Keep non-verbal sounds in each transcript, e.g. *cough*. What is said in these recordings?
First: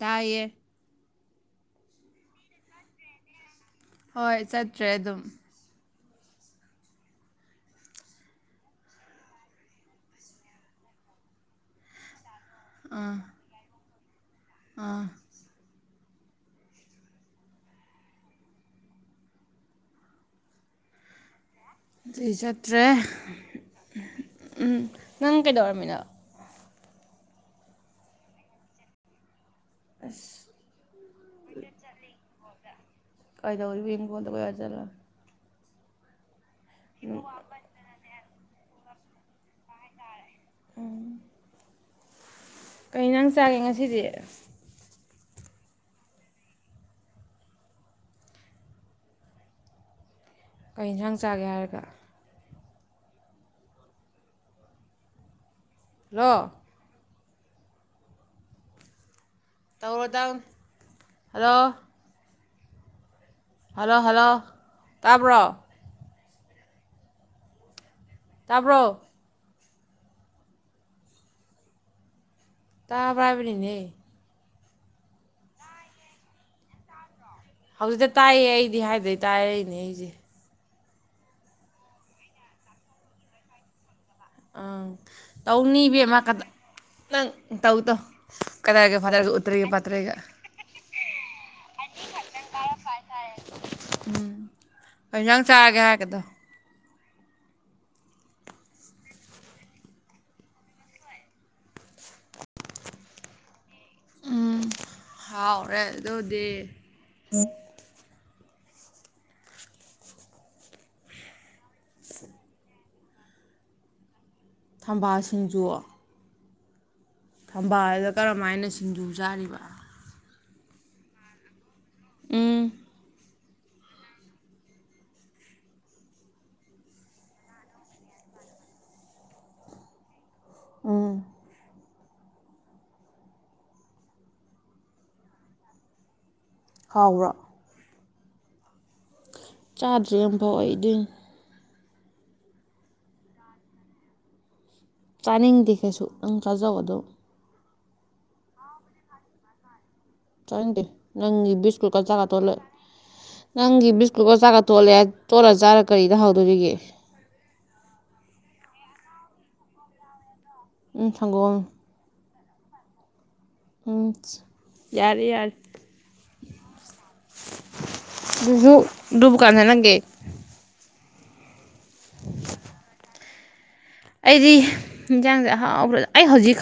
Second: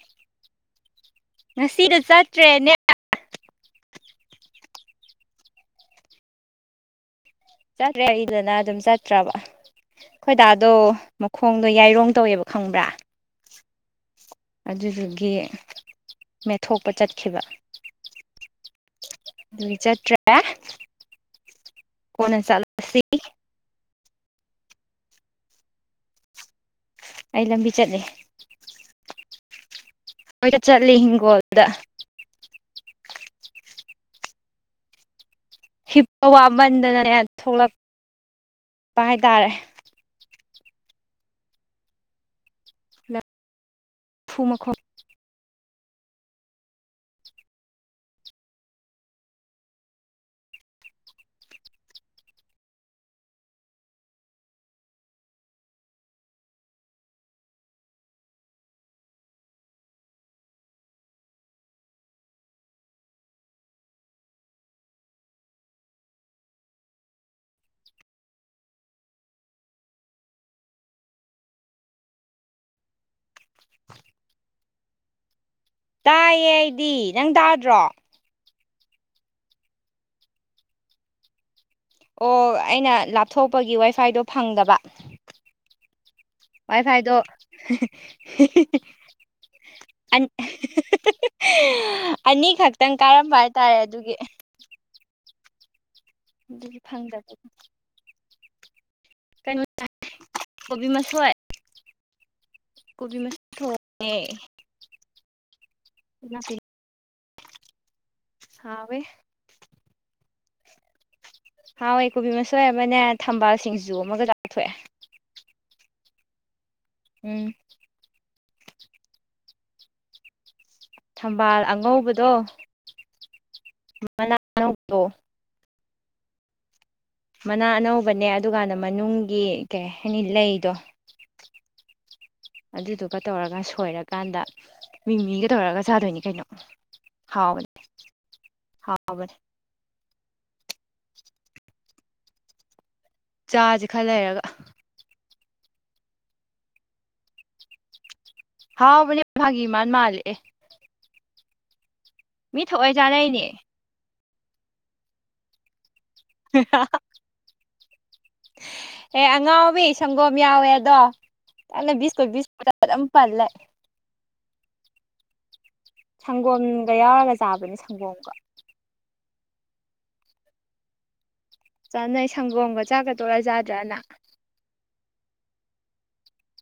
ꯇꯌꯦ ꯉꯁꯤꯗ ꯆꯠꯇ꯭ꯔꯦꯅꯦ ꯍꯣꯏ ꯆꯠꯇ꯭ꯔꯦ ꯑꯗꯨꯝ ꯆꯠꯇ꯭ꯔꯦ ꯑꯩꯗꯅ ꯑꯗꯨꯝ ꯆꯠꯇ꯭ꯔꯕ ꯈꯣꯏꯗꯥꯗꯣ ꯃꯈꯣꯡꯗꯣ ꯌꯥꯏꯔꯣꯡ ꯇꯧꯋꯦꯕꯀꯣ ꯈꯪꯕ꯭ꯔꯥ ꯑꯥ ꯑꯗꯨꯗꯨꯒꯤ ꯃꯦꯠꯊꯣꯛꯄ ꯆꯠꯈꯤꯕ ꯑꯗꯨꯒꯤ ꯆꯠꯇ꯭ꯔꯦ ꯁꯤ ꯀꯣꯟꯅ ꯆꯠꯇ꯭ꯔꯦ ꯆꯠꯂꯁꯤ ꯎꯝ ꯅꯪ ꯀꯩꯗꯧꯔꯝꯃꯤꯅꯣ ꯑꯩ ꯂꯝꯕꯤ ꯆꯠꯂꯦ ꯍꯒ ꯆꯠꯂꯤ ꯍꯤꯡꯒꯣꯜꯗ ꯀꯥꯏꯗ ꯑꯣꯏꯅꯤꯡ ꯀꯣꯗ ꯀ ꯆ ꯍꯞꯄ ꯋꯥ ꯃꯟꯗꯅ ꯊꯣꯛꯂꯛ ꯆꯠꯄ ꯍꯥꯏꯇꯥꯔꯦ ꯑ ꯀꯩꯅ ꯅꯪ ꯆꯥꯒꯦ ꯉꯁꯤ ꯐꯗꯤ ꯂꯐꯨ ꯃꯈꯣꯡ ꯀꯩ ꯏꯟꯁꯥꯡ ꯆꯥꯒꯦ ꯍꯥꯏꯔꯒ ꯂꯣ ꯇꯧꯔꯣꯗꯪ ꯑꯂꯣ ꯍꯜꯂꯣ ꯍꯜꯂꯣ ꯇꯥꯕ꯭ꯔꯣ ꯇꯥꯕ꯭ꯔꯣ ꯇꯥ ꯄ꯭ꯔꯥꯏꯕꯅꯤ ꯑ ꯇꯌꯦꯩꯗꯤ ꯍꯧꯖꯤꯛꯇ ꯇꯥꯏꯑꯌꯦ ꯑꯩ ꯗꯤ ꯍꯥꯏꯗꯩ ꯇꯥꯔꯏꯅꯦ ꯑꯩꯁꯦ ꯑꯣ ꯑꯩꯅ ꯂꯥꯞꯊꯣꯛꯄꯒꯤ ꯋꯥꯏ ꯑꯪ ꯇꯧꯅꯤꯕꯃ ꯋꯥꯏꯐꯥꯏꯗꯣ ꯅꯪ ꯇꯧꯗꯣ ꯀꯗꯥꯏꯒ ꯐꯏꯔꯒ ꯎꯠꯇꯔꯒ ꯐꯥꯠꯇ꯭ꯔꯦꯒ *unintelligible* ꯑꯅꯤꯈꯛꯇꯪ ꯀꯥꯏꯔꯝꯕ ꯍꯥꯏꯇꯥꯔꯦ ꯑꯗꯨꯒꯤ ꯆꯥꯑꯦ ꯍꯥꯏꯒꯗ ꯑꯗꯨꯗꯤ ꯐꯪꯖꯕ ꯀꯩꯅꯣ ꯀꯣꯕꯤ ꯃꯁꯣꯏ ꯀꯣꯕꯤ ꯃꯣꯏ ꯊꯣꯡꯉꯦ ꯍꯥꯎ ꯍꯔꯦ ꯑꯗꯨꯗꯤ ꯍꯕꯦ ꯍꯥꯎ ꯑꯩꯀꯣꯕꯤ ꯃꯁꯦ ꯃ ꯊꯝꯕꯥꯜ ꯁꯤꯡꯖꯨ ꯑꯃꯒ ꯆꯥꯊꯣꯛꯑꯦ ꯊꯝꯕꯥꯜ ꯁꯤꯡꯖꯨ ꯎꯝ ꯊꯕꯥꯗ ꯀꯔ ꯑꯗꯨꯃꯥꯏꯅ ꯁꯤꯡꯖꯨ ꯆꯥꯔꯤꯕ ꯊꯝꯕꯥꯜ ꯉꯕꯗꯣ ꯎꯝ ꯃꯅꯥꯅꯗ ꯃꯅꯥ ꯑꯅꯧꯕꯅꯦ ꯑꯗꯨꯀꯥꯟꯗ ꯃꯅꯨꯡꯒꯤ ꯀꯩ ꯍꯥꯏꯅꯤ ꯂꯩꯗꯣ ꯎꯝ ꯑꯗꯨꯗꯨꯒ ꯇꯧꯔꯒ ꯁꯣꯏꯔꯀꯥꯟꯗ ꯃꯤꯡ ꯃꯤꯒ ꯇꯧꯔꯒ ꯆꯥꯗꯣꯏꯅꯤ ꯀꯩꯅꯣ ꯍꯥꯎꯔ ꯍ ꯆꯥꯖꯝ ꯊꯣꯏꯗꯤ ꯆꯥꯁꯦ ꯈꯔ ꯂꯩꯔꯒ ꯆꯥꯅꯤꯡꯗꯦ ꯀꯩꯁꯨ ꯅꯪ ꯆꯥꯖꯧ ꯑꯗꯣ ꯍꯥꯎ ꯃꯅꯦ ꯍꯥꯏꯒꯤ ꯏ ꯃꯥꯥꯟ ꯃꯥꯜ ꯆꯪꯗꯦ ꯅꯪꯒꯤ ꯤꯁꯀ ꯆ ꯇꯣꯂ ꯃꯤ ꯊꯑꯣꯏ ꯆꯥꯅꯩꯅꯦ ꯅꯪꯒꯤ ꯕꯤꯁꯀꯨꯠ ꯀ ꯆ ꯇꯣꯂ ꯇꯣꯂꯥꯖꯥꯔꯒ ꯀꯔꯤꯗ ꯍꯥꯎꯗꯣꯔꯤꯒꯦ ꯑꯦ ꯑꯉꯥꯡꯕ ꯁꯪꯒꯣ ꯀ ꯌꯥꯎꯋꯦꯗꯣ ꯎꯝ ꯁꯪꯒꯣꯝ ꯑꯩꯅꯕꯤꯁ ꯀꯣꯏꯁ ꯔꯝ ꯄꯔꯂꯦ ꯎꯝ ꯌꯥꯔꯦ ꯁꯪꯒꯣꯝꯒ ꯌꯥꯎꯔꯒ ꯆꯥꯕꯅꯤ ꯁꯪꯒꯣꯝꯒ ꯗꯗꯨꯕ ꯀꯥꯟ ꯍꯥꯏ ꯂꯪꯒꯦ ꯆꯥꯅꯩ ꯁꯪꯒꯣꯝꯒ ꯆꯥꯒꯠ ꯇꯧꯖꯥ꯭ꯔ ꯅ ꯑꯩꯗꯤ ꯌꯦꯟꯁꯥꯡꯁꯦ ꯑꯍꯥꯎꯈ꯭ꯔ ꯑꯩ ꯍꯧꯖꯤꯛ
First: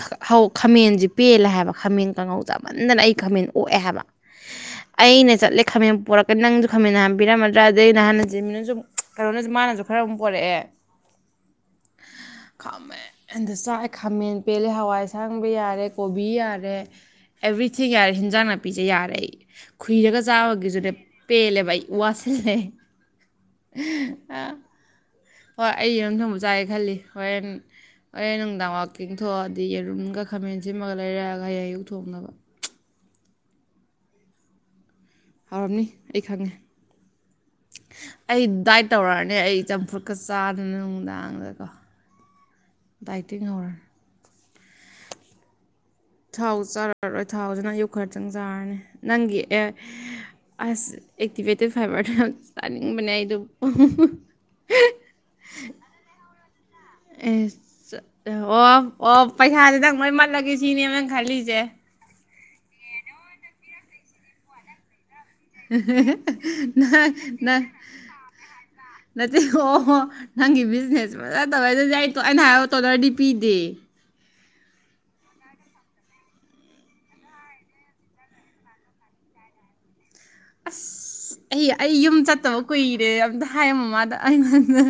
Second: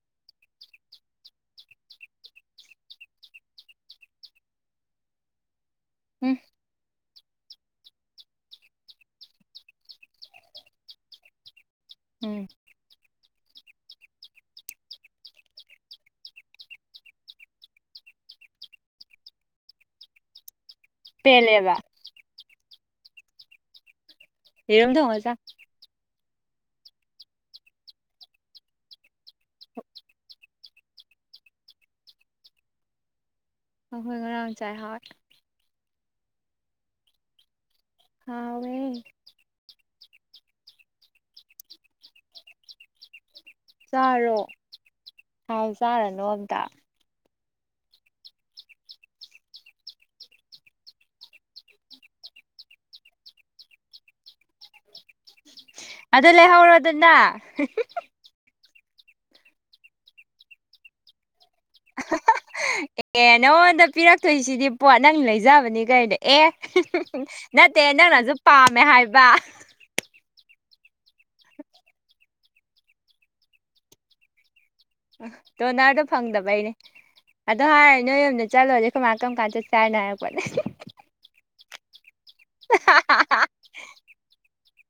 ꯈꯥꯃꯦꯟꯁꯤꯦ ꯄꯦꯜꯂꯦ ꯍꯥꯏꯕ ꯈꯥꯃꯦꯟ ꯀꯥꯡꯉꯧ ꯆꯥꯃꯟꯗꯅ ꯑꯩ ꯈꯥꯃꯦꯟ ꯑꯣꯛꯑꯦ ꯍꯥꯏꯕ ꯑꯩꯅ ꯆꯠꯂꯦ ꯈꯥꯝꯦꯟ ꯎꯝ ꯄꯣꯔꯛꯀꯗ ꯅꯪꯁꯨ ꯈꯝꯃꯦꯟꯅ ꯍꯥꯏ ꯄꯕꯤꯔꯝꯃꯗ꯭ꯔꯥ ꯑꯗꯩ ꯅꯍꯥꯟꯅꯁꯤ ꯃꯤꯅꯁꯨ ꯀꯩꯅꯣꯅꯁꯨ ꯃꯥꯅꯁꯨ ꯈꯔ ꯑꯃꯨꯛ ꯄꯣꯔꯛꯑꯦ ꯎꯝ ꯈꯝꯃꯦ ꯑꯟꯗ ꯆꯥꯛꯑꯦ ꯈꯥꯃꯦꯟ ꯄꯦꯜꯂꯦ ꯍꯋꯥꯏ ꯑꯁꯥꯡꯕ ꯌꯥꯔꯦ ꯀꯣꯕꯤ ꯌꯥꯔꯦ ꯑꯦꯚ꯭ꯔꯤꯊꯤꯡ ꯌꯥꯔꯦ ꯍꯤꯟꯖꯥꯡ ꯅꯥꯄꯤꯁꯦ ꯌꯥꯔꯦ ꯑꯩ ꯈꯨꯏꯔꯒ ꯆꯥꯕꯒꯤꯁꯨꯅꯦ ꯄꯦꯜꯂꯦꯕ ꯄꯦꯂꯕꯥꯏ ꯎ ꯋꯥꯁꯤꯦ *unintelligible* ꯌꯦꯔꯨꯝ ꯊꯣꯡꯉ ꯆꯥ ꯑꯣ ꯑꯩ ꯌꯦꯨꯝ ꯊꯣꯡꯕ ꯆꯥꯏꯒꯦ ꯈꯜꯂꯤ ꯍꯣꯔꯦꯟ ꯍꯣꯔꯦꯟ ꯅꯨꯡꯗꯥꯡ ꯋꯥꯋꯥꯛꯀꯤꯡꯊ ꯊꯣꯛꯑꯗꯤ ꯌꯦꯔꯨꯝꯒ ꯈꯥꯃꯦꯟ ꯁꯦꯝꯃꯒ ꯂꯩꯔꯛꯑꯒ ꯍꯌꯦ ꯑꯌꯨꯛ ꯊꯣꯡꯅꯕ ꯑꯈꯣꯏ ꯉꯔꯥꯡ ꯆꯥꯏ ꯍꯥꯠ ꯄꯝꯅꯤ ꯑꯩ ꯈꯪꯉꯦ ꯑꯩ ꯍꯥꯎꯋꯦ ꯗꯥꯏꯠ ꯇꯧꯔꯛꯑꯅꯤ ꯑꯩ ꯆꯝꯐꯨꯠ ꯆꯥꯗꯅ ꯅꯨꯡꯗꯥꯡꯗꯀꯣ ꯍꯧꯔꯅꯤ ꯆꯔꯣ ꯍꯥꯎꯁ ꯆꯥꯅꯅꯣ ꯑꯝꯇ ꯆ ꯊꯥꯎꯁꯤꯅ ꯌꯣꯛꯈꯠ ꯆꯪ ꯆꯥꯔꯅꯤ ꯅꯪꯒꯤ ꯑꯦ ꯑꯁ ꯑꯦꯛꯇꯤꯚꯦꯇꯦꯠ ꯐꯥꯏꯕꯔꯗꯨꯅ ꯆꯥꯅꯤꯡꯕꯅꯦ ꯑꯩꯗ ꯑꯗꯨ ꯂꯩ ꯑꯦ ꯑꯣ ꯑꯣ ꯄꯩꯁꯥꯥꯁꯦ ꯅꯪ ꯃꯣꯏ ꯃꯥꯜꯂꯒꯦ ꯁꯤꯅꯦ ꯑꯃ ꯅꯪ ꯈꯜꯂꯤꯁꯦ ꯑꯦ ꯅꯉꯣꯟꯗ ꯄꯤꯔꯛꯇꯣꯏꯁꯤꯗꯤ ꯄꯣꯠ ꯅꯪ ꯂꯩꯖꯕꯅꯤ ꯀꯔꯤꯗꯣ ꯑꯦ ꯅꯪ ꯅꯪ ꯅꯠꯇꯦ ꯅꯪꯅꯁꯨ ꯄꯥꯝꯃꯦ ꯍꯥꯏꯕ ꯅꯠꯇꯦ ꯑꯣ ꯅꯪꯒꯤ ꯕꯤꯖꯤꯅꯦꯁ ꯐꯖꯅ ꯇꯧꯋꯦ ꯑꯗꯨꯗꯤ ꯑꯩ ꯑꯩꯅ ꯍꯥꯏ ꯇꯣꯗꯔꯗꯤ ꯄꯤꯗꯦ ꯗꯣꯅꯔꯗꯣ ꯐꯪꯗꯕꯩꯅꯦ ꯑꯗꯣ ꯍꯥꯏꯔ ꯅꯣꯏ ꯌꯨꯝꯝꯗ ꯆꯠꯂꯨꯔꯁꯦ ꯀꯃꯥꯏ ꯀꯔꯝ ꯀꯥꯟ ꯆꯠ ꯆꯥꯅꯣ ꯍꯥꯏꯕꯣ ꯃ ꯑꯩ ꯑꯩ ꯌꯨꯝ ꯆꯠ ꯐꯠꯇꯕ ꯀꯨꯏꯔꯦ ꯑꯝꯇ ꯍꯥꯏ ꯃꯃꯥꯗ ꯑꯩꯉꯣꯟꯗ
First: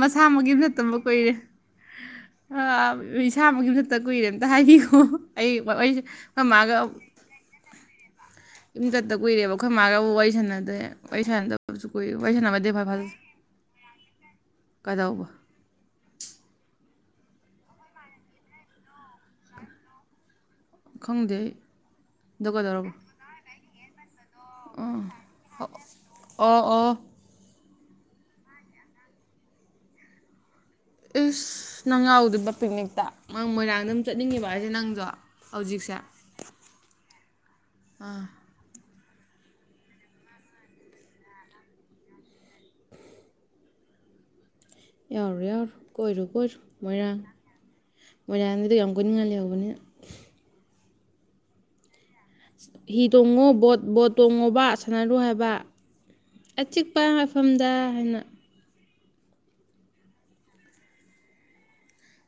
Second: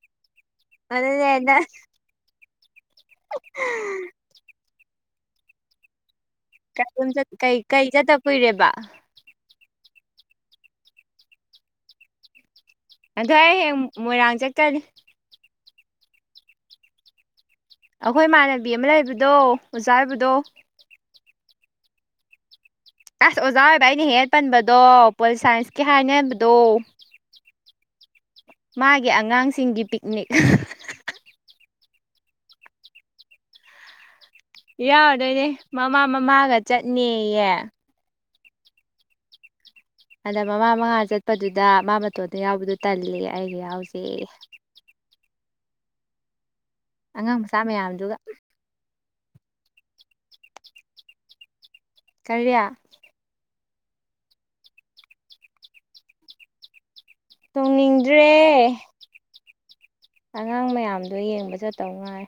ꯃꯁꯥ ꯃ ꯑꯗꯨꯅꯦꯅ ꯏꯁꯥꯃꯛ ꯃꯊꯛꯇ ꯀꯨꯏꯔꯦ ꯑꯝꯇ ꯍꯥꯏꯕꯤꯈꯣ ꯑꯩꯁꯦ ꯀ ꯀꯩ ꯀꯩꯗꯗ ꯏꯝꯇꯠꯇ ꯀꯨꯏꯔꯦꯕ ꯑꯩꯈꯣꯏ ꯃꯥꯒ ꯋꯥꯔꯤ ꯁꯥꯟꯅꯗꯦ ꯋꯥꯔꯤ ꯁꯥꯟꯅꯗꯕꯁꯨ ꯀꯨꯏꯔꯦ ꯋꯥꯔꯤ ꯁꯥꯟꯅꯕ ꯑꯗꯣ ꯑꯩ ꯍꯥꯌꯦꯡ ꯃꯣꯏꯔꯥꯡ ꯆꯠꯀꯅꯤ ꯀꯩꯗꯧꯕ ꯑꯩꯈꯣꯏ ꯏꯃꯥꯟꯅꯕꯤ ꯑꯃ ꯂꯩꯕꯗꯣ ꯑꯣꯖꯥ ꯑꯣꯏꯕꯗꯣ ꯈꯪꯗꯦ ꯑꯗꯧ ꯀꯩꯗꯧꯔꯕ ꯀꯁ ꯑꯣꯖꯥꯎꯋꯕꯥꯏꯅꯤꯍꯦꯠ *inaudible* ꯄꯟꯕꯗꯣ ꯄꯣꯜ ꯁꯥꯏꯟꯁꯀꯤ ꯍꯥꯏꯅꯕꯗꯣ ꯑꯣ ꯑꯣ ꯃꯥꯒꯤ ꯑꯉꯥꯡꯁꯤꯡꯒꯤ ꯄꯤꯛꯅꯤꯛ ꯅꯪ ꯌꯥꯎꯗꯨꯢꯕ ꯄꯤꯛꯅꯤꯛꯇ ꯃꯣꯏꯔꯥꯡ ꯌꯥꯎꯔꯨꯗꯣꯏꯅꯦ ꯃꯃꯥ ꯃꯃꯥꯒ ꯆꯠꯅꯦꯌꯦ ꯑꯥ ꯑꯗꯥ ꯃꯃꯥ ꯃꯉꯥ ꯆꯠꯄꯗꯨꯗ ꯃꯥ ꯃꯇꯣꯟꯗ ꯌꯥꯎꯕꯗꯣ ꯇꯜꯂꯦ ꯑꯩꯒ ꯌꯥꯎꯁꯦꯌꯦ ꯌꯥꯎꯔꯣꯢ ꯌꯥꯎꯔꯣꯢ ꯀꯣꯏꯔꯨ ꯀꯣꯢꯔꯨ ꯑꯉꯥꯡ ꯃꯆꯥ ꯃꯌꯥꯝꯗꯨꯒ ꯈꯣꯏ ꯉꯂꯤ ꯌꯥꯕꯅꯤ *inaudible* ꯀꯔꯤ ꯍꯤ ꯇꯣꯡꯉꯣ ꯕꯣꯠ ꯕꯣꯠ ꯇꯣꯡꯉꯣꯕ ꯁꯥꯟꯅꯔꯨ ꯍꯥꯏꯕ ꯑꯆꯤꯛ ꯇꯣꯡꯅꯤꯡꯗ꯭ꯔꯦ ꯑꯉꯥꯡ ꯃꯌꯥꯝꯗꯣ ꯌꯦꯡꯕ ꯆꯠ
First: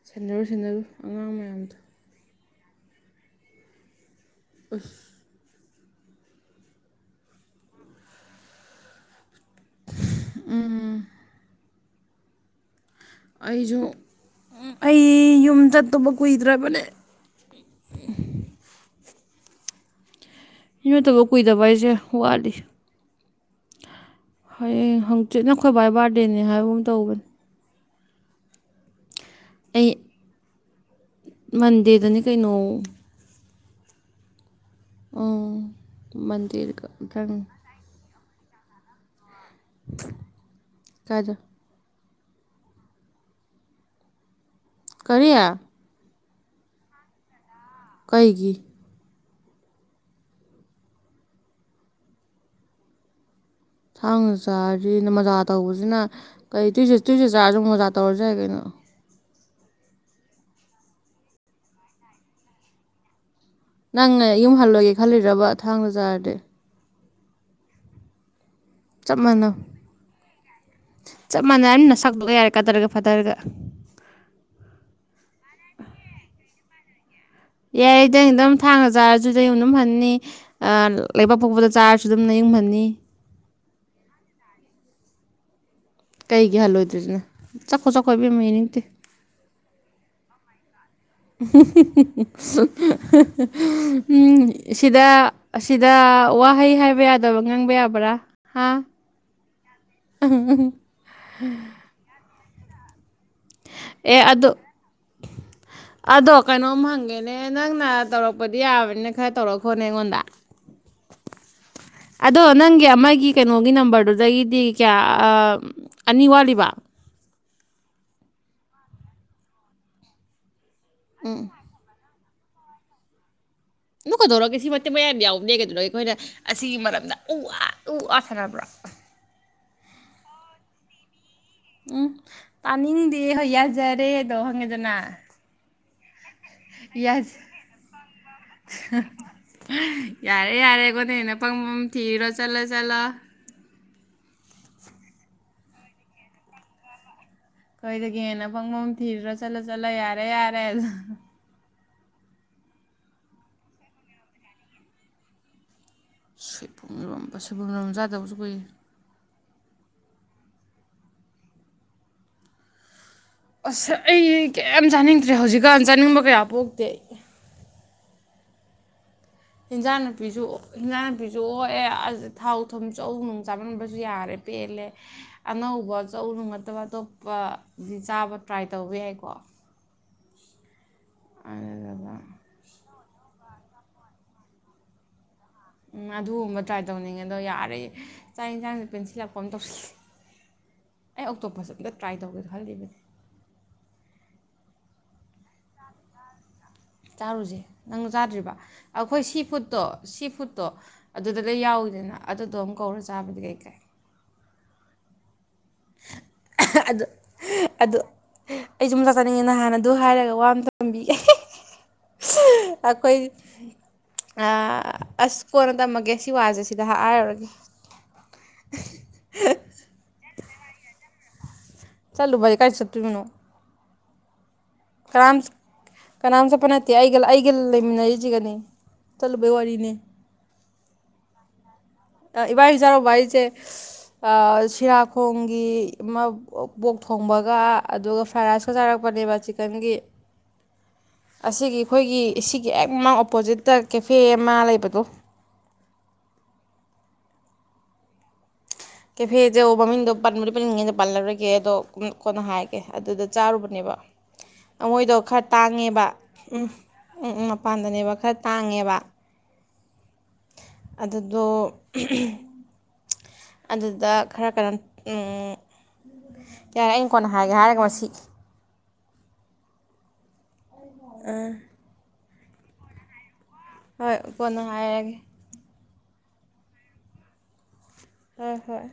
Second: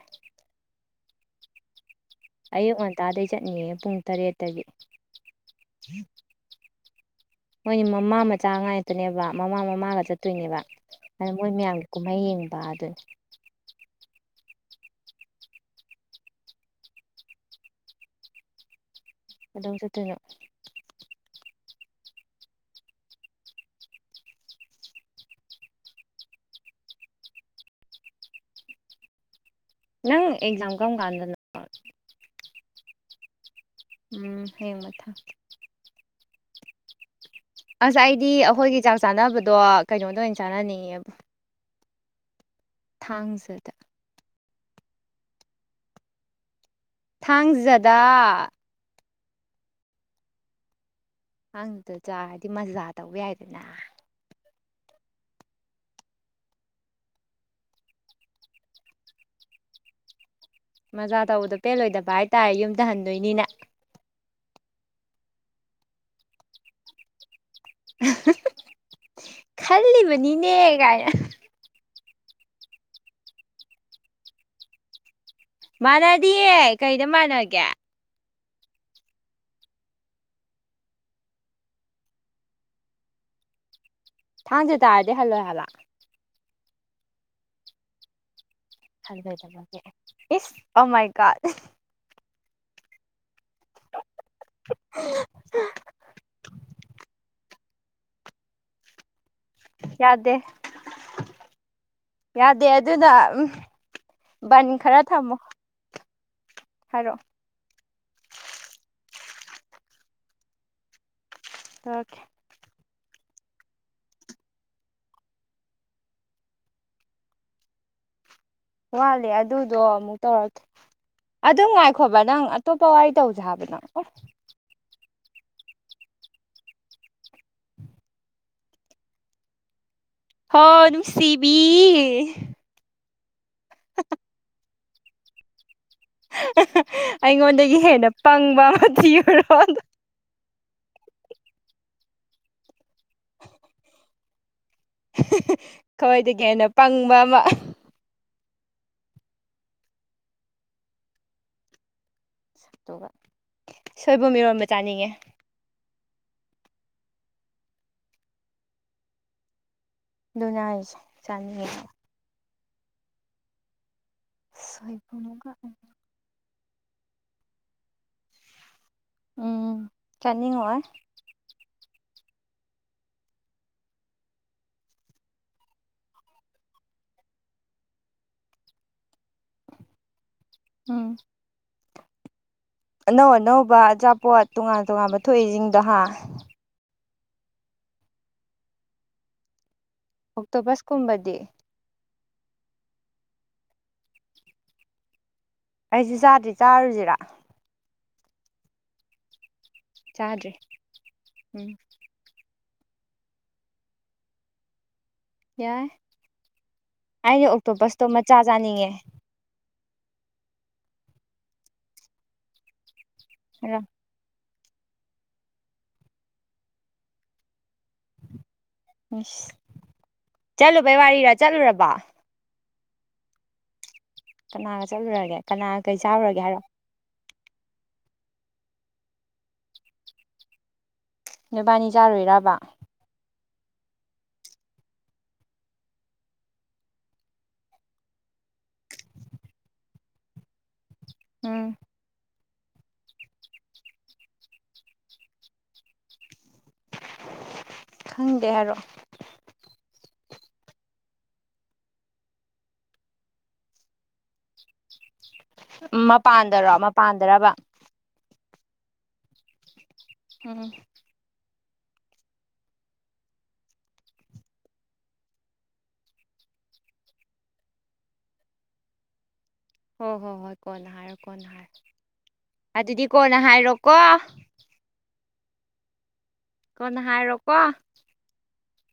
ꯁꯟꯅꯔꯨ ꯁꯟꯅꯔꯨ ꯑꯉꯥꯡ ꯃꯌꯥꯝꯗꯣ ꯑꯌꯨꯛ ꯉꯟꯇꯥꯗꯩ ꯆꯠꯅꯤꯉꯦ ꯄꯨꯡ ꯇꯔꯦꯠꯇꯒꯤ ꯎꯝ *inaudible* ꯃꯣꯏꯒꯤ ꯃꯃꯥ ꯃꯆꯥ ꯉꯥꯢꯕꯅꯦꯕ ꯃꯃꯥ ꯃꯃꯥꯒ ꯆꯠꯇꯣꯏꯅꯤꯅ ꯑꯗꯨ ꯃꯣꯏ ꯃꯌꯥꯝꯒꯤ ꯀꯨꯝꯍꯩ ꯌꯦꯡꯕ ꯍꯥꯢꯗꯨꯅꯤ ꯑꯩꯁꯨ ꯑꯩ ꯌꯨꯝ ꯆꯠꯇꯨꯕ ꯀꯨꯏꯗ꯭ꯔꯕꯅꯦ ꯑꯗꯨꯝ ꯆꯠꯇꯣꯏꯅꯣ ꯁꯤ ꯅꯠꯇꯕ ꯀꯨꯏꯗꯕ ꯍꯥꯏꯁꯦ ꯋꯥꯠꯂꯤ ꯍꯌꯦꯡ ꯍꯪꯆꯤꯠꯅ ꯈꯣꯏ ꯕꯥꯏ ꯕꯥꯔꯗꯦꯅꯦ ꯍꯥꯏꯕꯒꯨꯝ ꯇꯧꯕꯅꯦ ꯑꯩ ꯅꯪ ꯑꯦꯛꯖꯝ ꯃꯟꯗꯦꯗꯅꯤ ꯀꯩꯅꯣ ꯎꯝ ꯍꯦꯡ ꯃꯊꯥ ꯃꯟꯗꯤꯔꯒ ꯒꯪ ꯑꯁ ꯑꯩꯗꯤ ꯑꯩꯈꯣꯏꯒꯤ ꯆꯥꯛ ꯆꯥꯅꯕꯗꯣ ꯗꯣ ꯀꯩꯅꯣꯗ ꯑꯣꯏꯅ ꯆꯥꯟꯅꯅꯤꯡꯉꯦꯕꯨ ꯀꯥꯏꯗ ꯊꯥꯡꯖꯗ ꯀꯔꯤꯌꯥ ꯊꯥꯡꯖꯠ *unintelligible* ꯀꯩꯒꯤ ꯍꯪꯗꯨꯗ ꯆꯥꯔꯗꯤ ꯃꯖꯥ ꯇꯧꯕ ꯌꯥꯏꯗꯅ ꯊꯥꯡꯅ ꯆꯥꯔꯤꯅ ꯃꯣꯖꯥ ꯇꯧꯕꯁꯤꯅ ꯀꯩ ꯇꯨ ꯇꯨꯏꯁꯦꯠ ꯆꯥꯔꯁꯨꯨꯛ ꯃꯣꯖꯥ ꯇꯧꯔꯁꯨ ꯌꯥꯏ ꯀꯩꯅꯣ ꯃꯖꯥ ꯇꯧꯕꯗꯣ ꯄꯦꯜꯂꯣꯏꯗꯕ ꯍꯥꯏꯇꯥꯔꯦ ꯌꯨꯝꯗ ꯍꯟꯗꯣꯏꯅꯤꯅꯦ ꯅꯪꯅ ꯌꯨꯝ ꯍꯜꯂꯣꯏꯒꯦ ꯈꯜꯂꯤꯔꯕ ꯊꯥꯡꯗ ꯆꯥꯔꯗꯤ *unintelligible* ꯆꯞ ꯃꯥꯟꯅ ꯈꯜꯂꯤꯕꯅꯤꯅꯦ ꯀꯥꯏꯅ ꯆꯞ ꯃꯥꯟꯅ ꯌꯥꯝ ꯊꯗꯣꯛꯑ ꯌꯥꯔꯦ ꯀꯥꯊꯔꯒ ꯐꯊꯔꯒ ꯃꯥꯅꯗꯤ ꯀꯩ ꯌꯥꯇꯗꯝꯝ ꯊꯥꯡꯅ ꯆꯥꯔꯁꯨꯗꯨꯝ ꯑꯗꯨꯝ ꯐꯅꯤ ꯂꯩꯕꯥꯛ ꯄꯣꯛꯄꯗ ꯆꯥꯔꯁꯨ ꯑꯗꯨꯝꯅ ꯌꯨꯡ ꯐꯅꯤ ꯊꯥꯡꯖ ꯇꯥꯔꯗꯦ ꯍꯜꯂꯣ ꯍꯥꯂ ꯀꯩꯒꯤ ꯍꯜꯂꯣꯏꯗꯣꯏꯁꯤꯅꯦ ꯆꯥꯛꯈꯣ ꯆꯥꯛꯈꯣ ꯏꯕꯤꯦꯝꯝ ꯏꯅꯤ ꯐꯗ ꯇꯕ ꯏꯁ ꯑꯃꯥꯏꯀꯥꯁ ꯁ ꯎꯝ ꯁꯤꯗ ꯑꯁꯤꯗ ꯋꯥꯍꯩ ꯍꯥꯏꯕ ꯌꯥꯗꯕ ꯉꯪꯕ ꯌꯥꯕ꯭ꯔꯥ ꯍꯥ ꯌꯥꯗꯦ ꯎꯝ ꯌꯥꯗꯦ ꯑꯗꯨꯅ ꯎ ꯑꯗꯣ ꯕꯥꯅꯤ ꯈꯔ ꯊꯝꯃꯣ ꯑꯗꯣ ꯀꯩꯅꯣꯝ ꯍꯥꯏꯔꯛꯑꯣ ꯍꯪꯒꯦꯅꯦ ꯅꯪꯅ ꯇꯧꯔꯛꯄꯗꯤ ꯌꯥꯕꯅꯤꯅ ꯈꯔ ꯇꯧꯔꯈꯣꯅꯦ ꯑꯩꯉꯣꯟꯗ ꯇꯧꯔꯛꯀꯦ ꯑꯗꯣ ꯅꯪ ꯌꯥ ꯃꯥꯒꯤ ꯀꯩꯅꯣꯒꯤ ꯅꯝꯕꯔꯗꯨꯗꯒꯤꯗꯤ ꯀꯌꯥ ꯑꯅꯤ ꯋꯥꯠꯂꯤꯕ ꯋꯥꯠꯂꯦ ꯑꯗꯨꯗꯣ ꯑꯃꯨꯛ ꯇꯧꯔꯦ ꯑꯗꯨ ꯉꯅꯨꯡꯉꯥꯏꯈꯣ ꯅꯪ ꯑꯇꯣꯞꯄ ꯋꯥꯏ ꯇꯧꯖꯦ ꯍꯥꯏꯕꯅꯤ ꯏ ꯀꯗꯧꯔꯣ ꯀ ꯁꯤ ꯃꯌꯥꯝ ꯌꯥꯎꯕꯅꯦ ꯀꯩꯗꯅ ꯑꯩꯈꯣꯏꯅ ꯑꯁꯤꯒꯤ ꯃꯔꯝꯗ ꯎ ꯑ ꯎ ꯑ ꯁꯅꯕ꯭ꯔꯥ ꯍ ꯑꯗꯨ ꯁꯤꯕꯤ ꯎꯝ ꯇꯥꯅꯤꯡꯗꯦ ꯍꯣꯏ ꯌꯥꯖꯔꯦꯗꯣ ꯍꯪꯉꯦꯗꯅ ꯌꯥꯖ ꯑꯩꯉꯣꯟꯗꯒꯤ ꯍꯦꯟꯅ ꯄꯪꯕ ꯑꯃ ꯊꯤꯔꯨꯔꯣ ꯑꯗ ꯌꯥꯔꯦꯒꯣꯟꯗꯦꯅ ꯄꯪꯝ ꯊꯤꯔꯣ ꯆꯠꯂ ꯆꯠꯂ ꯈꯣꯏꯗꯒꯤ ꯍꯟꯅ ꯄꯪꯕ ꯑꯃ ꯀꯣꯏꯒꯦꯟꯅ ꯄꯪꯕꯝ ꯊꯤꯗ꯭ꯔꯥ ꯆꯠꯂ ꯆꯠꯂ ꯌꯥꯔꯦ ꯌꯥꯔꯦ ꯑꯗꯨꯗ ꯁ ꯁꯣꯏꯕ ꯃꯤꯔꯣꯟꯕ ꯆꯥꯅꯤꯡꯉꯦ ꯁꯣꯏꯕꯨꯝꯔꯣꯝꯕ ꯁꯣꯏꯕꯨꯝꯔꯣꯝ ꯆꯥꯗꯕꯁꯨ ꯀꯨꯏ ꯗꯨꯅꯥꯏꯁ ꯆꯅꯤ ꯑꯁꯤꯁ ꯑꯩ ꯀꯌꯥꯝ ꯆꯥꯅꯤꯡꯗ꯭ꯔꯦ ꯁꯣꯏꯕꯨꯝꯒ ꯍꯧꯖꯤꯛꯀꯥꯟ ꯆꯥꯅꯤꯡꯕ ꯀꯌꯥ ꯄꯣꯛ ꯇꯦ ꯎꯝ ꯏꯟꯖꯥꯡ ꯅꯨꯄꯤꯁꯨ ꯆꯥꯅꯤꯡꯉꯛꯑꯣꯏ ꯏꯟꯖꯥꯡ ꯅꯨꯄꯤꯁꯨ ꯑꯣ ꯑꯦ ꯊꯥꯎ ꯊꯨꯝ ꯆꯧ ꯅꯨꯡ ꯆꯥꯃꯟꯕꯁꯨ ꯌꯥꯔꯦ ꯄꯦꯜꯂꯦ ꯑꯅꯧꯕ ꯆꯧ ꯅꯨꯡ ꯅꯠꯇꯕ ꯑꯇꯣꯞꯄ ꯗꯤ ꯆꯥꯕ ꯇ꯭ꯔꯥꯏ ꯇꯧꯕ ꯌꯥꯏꯀꯣ ꯎꯝ ꯑꯗꯨꯒ ꯑꯅꯧ ꯑꯅꯧꯕ ꯑꯆꯥꯄꯣꯠ ꯇꯣꯉꯥꯟ ꯇꯣꯉꯥꯟꯕ ꯊꯣꯛꯏꯁꯤꯡꯗꯍꯥ ꯎꯝ ꯑꯗꯨꯒꯨꯝꯕ ꯇ꯭ꯔꯥꯏ ꯇꯧꯅꯤꯡꯉꯦ ꯑꯗꯣ ꯌꯥꯔꯦꯌꯦꯦ ꯆꯥꯛ ꯌꯦꯟꯁꯥꯡꯁ ꯄꯦꯟꯁꯤꯜꯂꯛꯄ ꯑꯃ ꯇꯧꯁꯤꯜꯂꯦ ꯑꯩ ꯑꯣꯛꯇꯣꯕꯁꯀꯨꯝꯕꯗꯤ ꯑꯣꯛꯇꯣꯄꯁ ꯑꯝꯇ ꯇ꯭ꯔꯥꯏ ꯇꯧꯒꯦꯗ ꯈꯜꯂꯤꯕꯅꯦ ꯑꯩꯁꯨꯦ ꯆꯗꯦ ꯆꯥꯔ ꯖꯤꯔꯥ ꯆꯥꯔꯨꯁꯦ ꯅꯪ ꯌꯥꯥꯗ꯭ꯔꯤꯕ ꯑꯩꯈꯣꯏ ꯁꯤ ꯐꯨꯠ ꯇꯣ ꯁꯤ ꯆꯥꯗ꯭ꯔꯤ ꯐꯨꯗꯠꯇꯣ ꯑꯗꯨꯗ ꯂꯣꯏ ꯎꯝ ꯌꯥꯎꯏꯤꯗꯅ ꯑꯗꯨꯗꯣ ꯑꯃꯨꯛ ꯀꯧꯔ ꯆꯕꯗ ꯀꯩ ꯀꯦ ꯌꯥꯏ ꯑꯗꯨ ꯑꯩꯅ ꯑꯣꯛꯇꯣ ꯑꯗꯨ ꯕꯁꯇꯣ ꯃꯆꯥ ꯑꯩ ꯆꯥꯅꯤꯡꯉꯦ ꯁꯨꯝ ꯆꯥꯛ ꯆꯥꯅꯤꯡꯉꯦ ꯅꯍꯥꯟ ꯑꯗꯨ ꯍꯥꯏꯔꯒ ꯋꯥ ꯑꯃ ꯇꯝꯕꯤ ꯑꯩꯈꯣꯏ ꯑ ꯑꯁ ꯀꯣꯟꯅ ꯇꯝꯃꯒꯦ ꯁꯤ ꯋꯥꯁꯦ ꯁꯤꯗ ꯍꯥꯏꯔꯨꯔꯒꯦ ꯁ ꯆꯂꯣ ꯚ ꯋꯥꯔꯤ ꯋꯥꯔꯤꯔ ꯆꯂ ꯔ ꯆꯜꯂꯨ ꯀꯥꯏ ꯆ ꯇꯤꯅꯨ ꯀꯅꯥꯒ ꯆꯠꯂꯨꯔꯒꯦ ꯀꯅꯥꯒ ꯀꯩ ꯆꯥꯔꯨꯔꯒꯦ ꯍꯥꯏꯔꯣ ꯒꯤꯜ ꯂꯩꯃꯤꯟꯅꯏꯖꯤꯒꯥꯅꯤ ꯆꯂꯨꯕꯩ ꯋꯥꯔꯤ ꯋꯥꯔꯤꯅꯦ ꯕꯥꯅꯤ ꯑ ꯏꯕꯥꯥꯏ ꯍꯁꯔꯣ ꯋꯥꯕꯥꯏꯁꯦ ꯁ ꯑꯥ ꯁꯤꯔꯥꯈꯣꯡꯒꯤ ꯑꯃ ꯕꯣ ꯄꯣꯛ ꯊꯣꯡꯕꯒ ꯑꯗꯨꯒ ꯐ꯭ꯔꯥꯏ ꯔꯥꯏꯁꯀ ꯆꯥꯔꯛꯄꯅꯦꯕ ꯆꯤꯀꯟꯒꯤ ꯎꯝ ꯑꯁꯤꯒꯤ ꯏꯈꯣꯏꯒꯤ ꯁꯤꯒꯤ ꯍꯦꯛ ꯃꯃꯥꯡ ꯑꯣꯄꯣꯖꯤꯠꯇ ꯀꯦꯐꯦ ꯑꯃ ꯂꯩꯕꯗꯣ ꯈꯪꯗꯦ ꯍꯥꯏꯔꯣꯛꯑꯣ ꯀꯦꯐꯦꯖꯦ ꯑꯎꯃꯃꯤꯡꯗꯣ ꯄꯟꯕꯗꯤ ꯄꯟꯅꯤꯡꯉꯦ ꯑꯗꯣ ꯄꯜꯂꯔꯣꯏꯒꯦ ꯑꯗꯣ ꯀꯨꯝ ꯀꯣꯟꯅ ꯍꯥꯏꯒꯦ ꯑꯗꯨꯗ ꯆꯥꯔꯨꯕꯅꯦꯕ ꯑꯃꯣꯏꯗꯣ ꯈꯔ ꯇꯥꯡꯉꯦꯕ ꯎꯝ ꯎꯝ ꯃꯄꯥꯟꯗꯔꯣ ꯎꯝ ꯎꯝ ꯃꯄꯥꯟꯗꯔꯕ ꯃꯄꯥꯟꯗꯅꯦꯕ ꯈꯔ ꯇꯥꯡꯉꯦꯕ ꯎꯝ ꯑꯗꯨꯗꯣ *inaudible* ꯑꯗꯨꯗ ꯈꯔ ꯀꯩꯅꯣ ꯎꯪꯎꯪ ꯌꯥꯔꯦ ꯑꯩꯅ ꯀꯣꯟꯅ ꯍꯥꯏꯒꯦ ꯍꯥꯏꯔꯒ ꯃꯁꯤ ꯍꯣ ꯍꯣ ꯍꯣꯏ ꯀꯣꯟꯅ ꯍꯥꯏꯔꯣ ꯀꯣꯟꯅ ꯍꯥꯏꯔꯣ ꯑꯩꯗꯤ ꯀꯣꯏ ꯍꯣꯏ ꯀꯣꯟꯅ ꯍꯥꯏꯔꯒꯦ ꯀꯣꯟꯅ ꯍꯥꯏꯔꯣꯀꯣ ꯍꯣꯏ ꯍꯣꯏ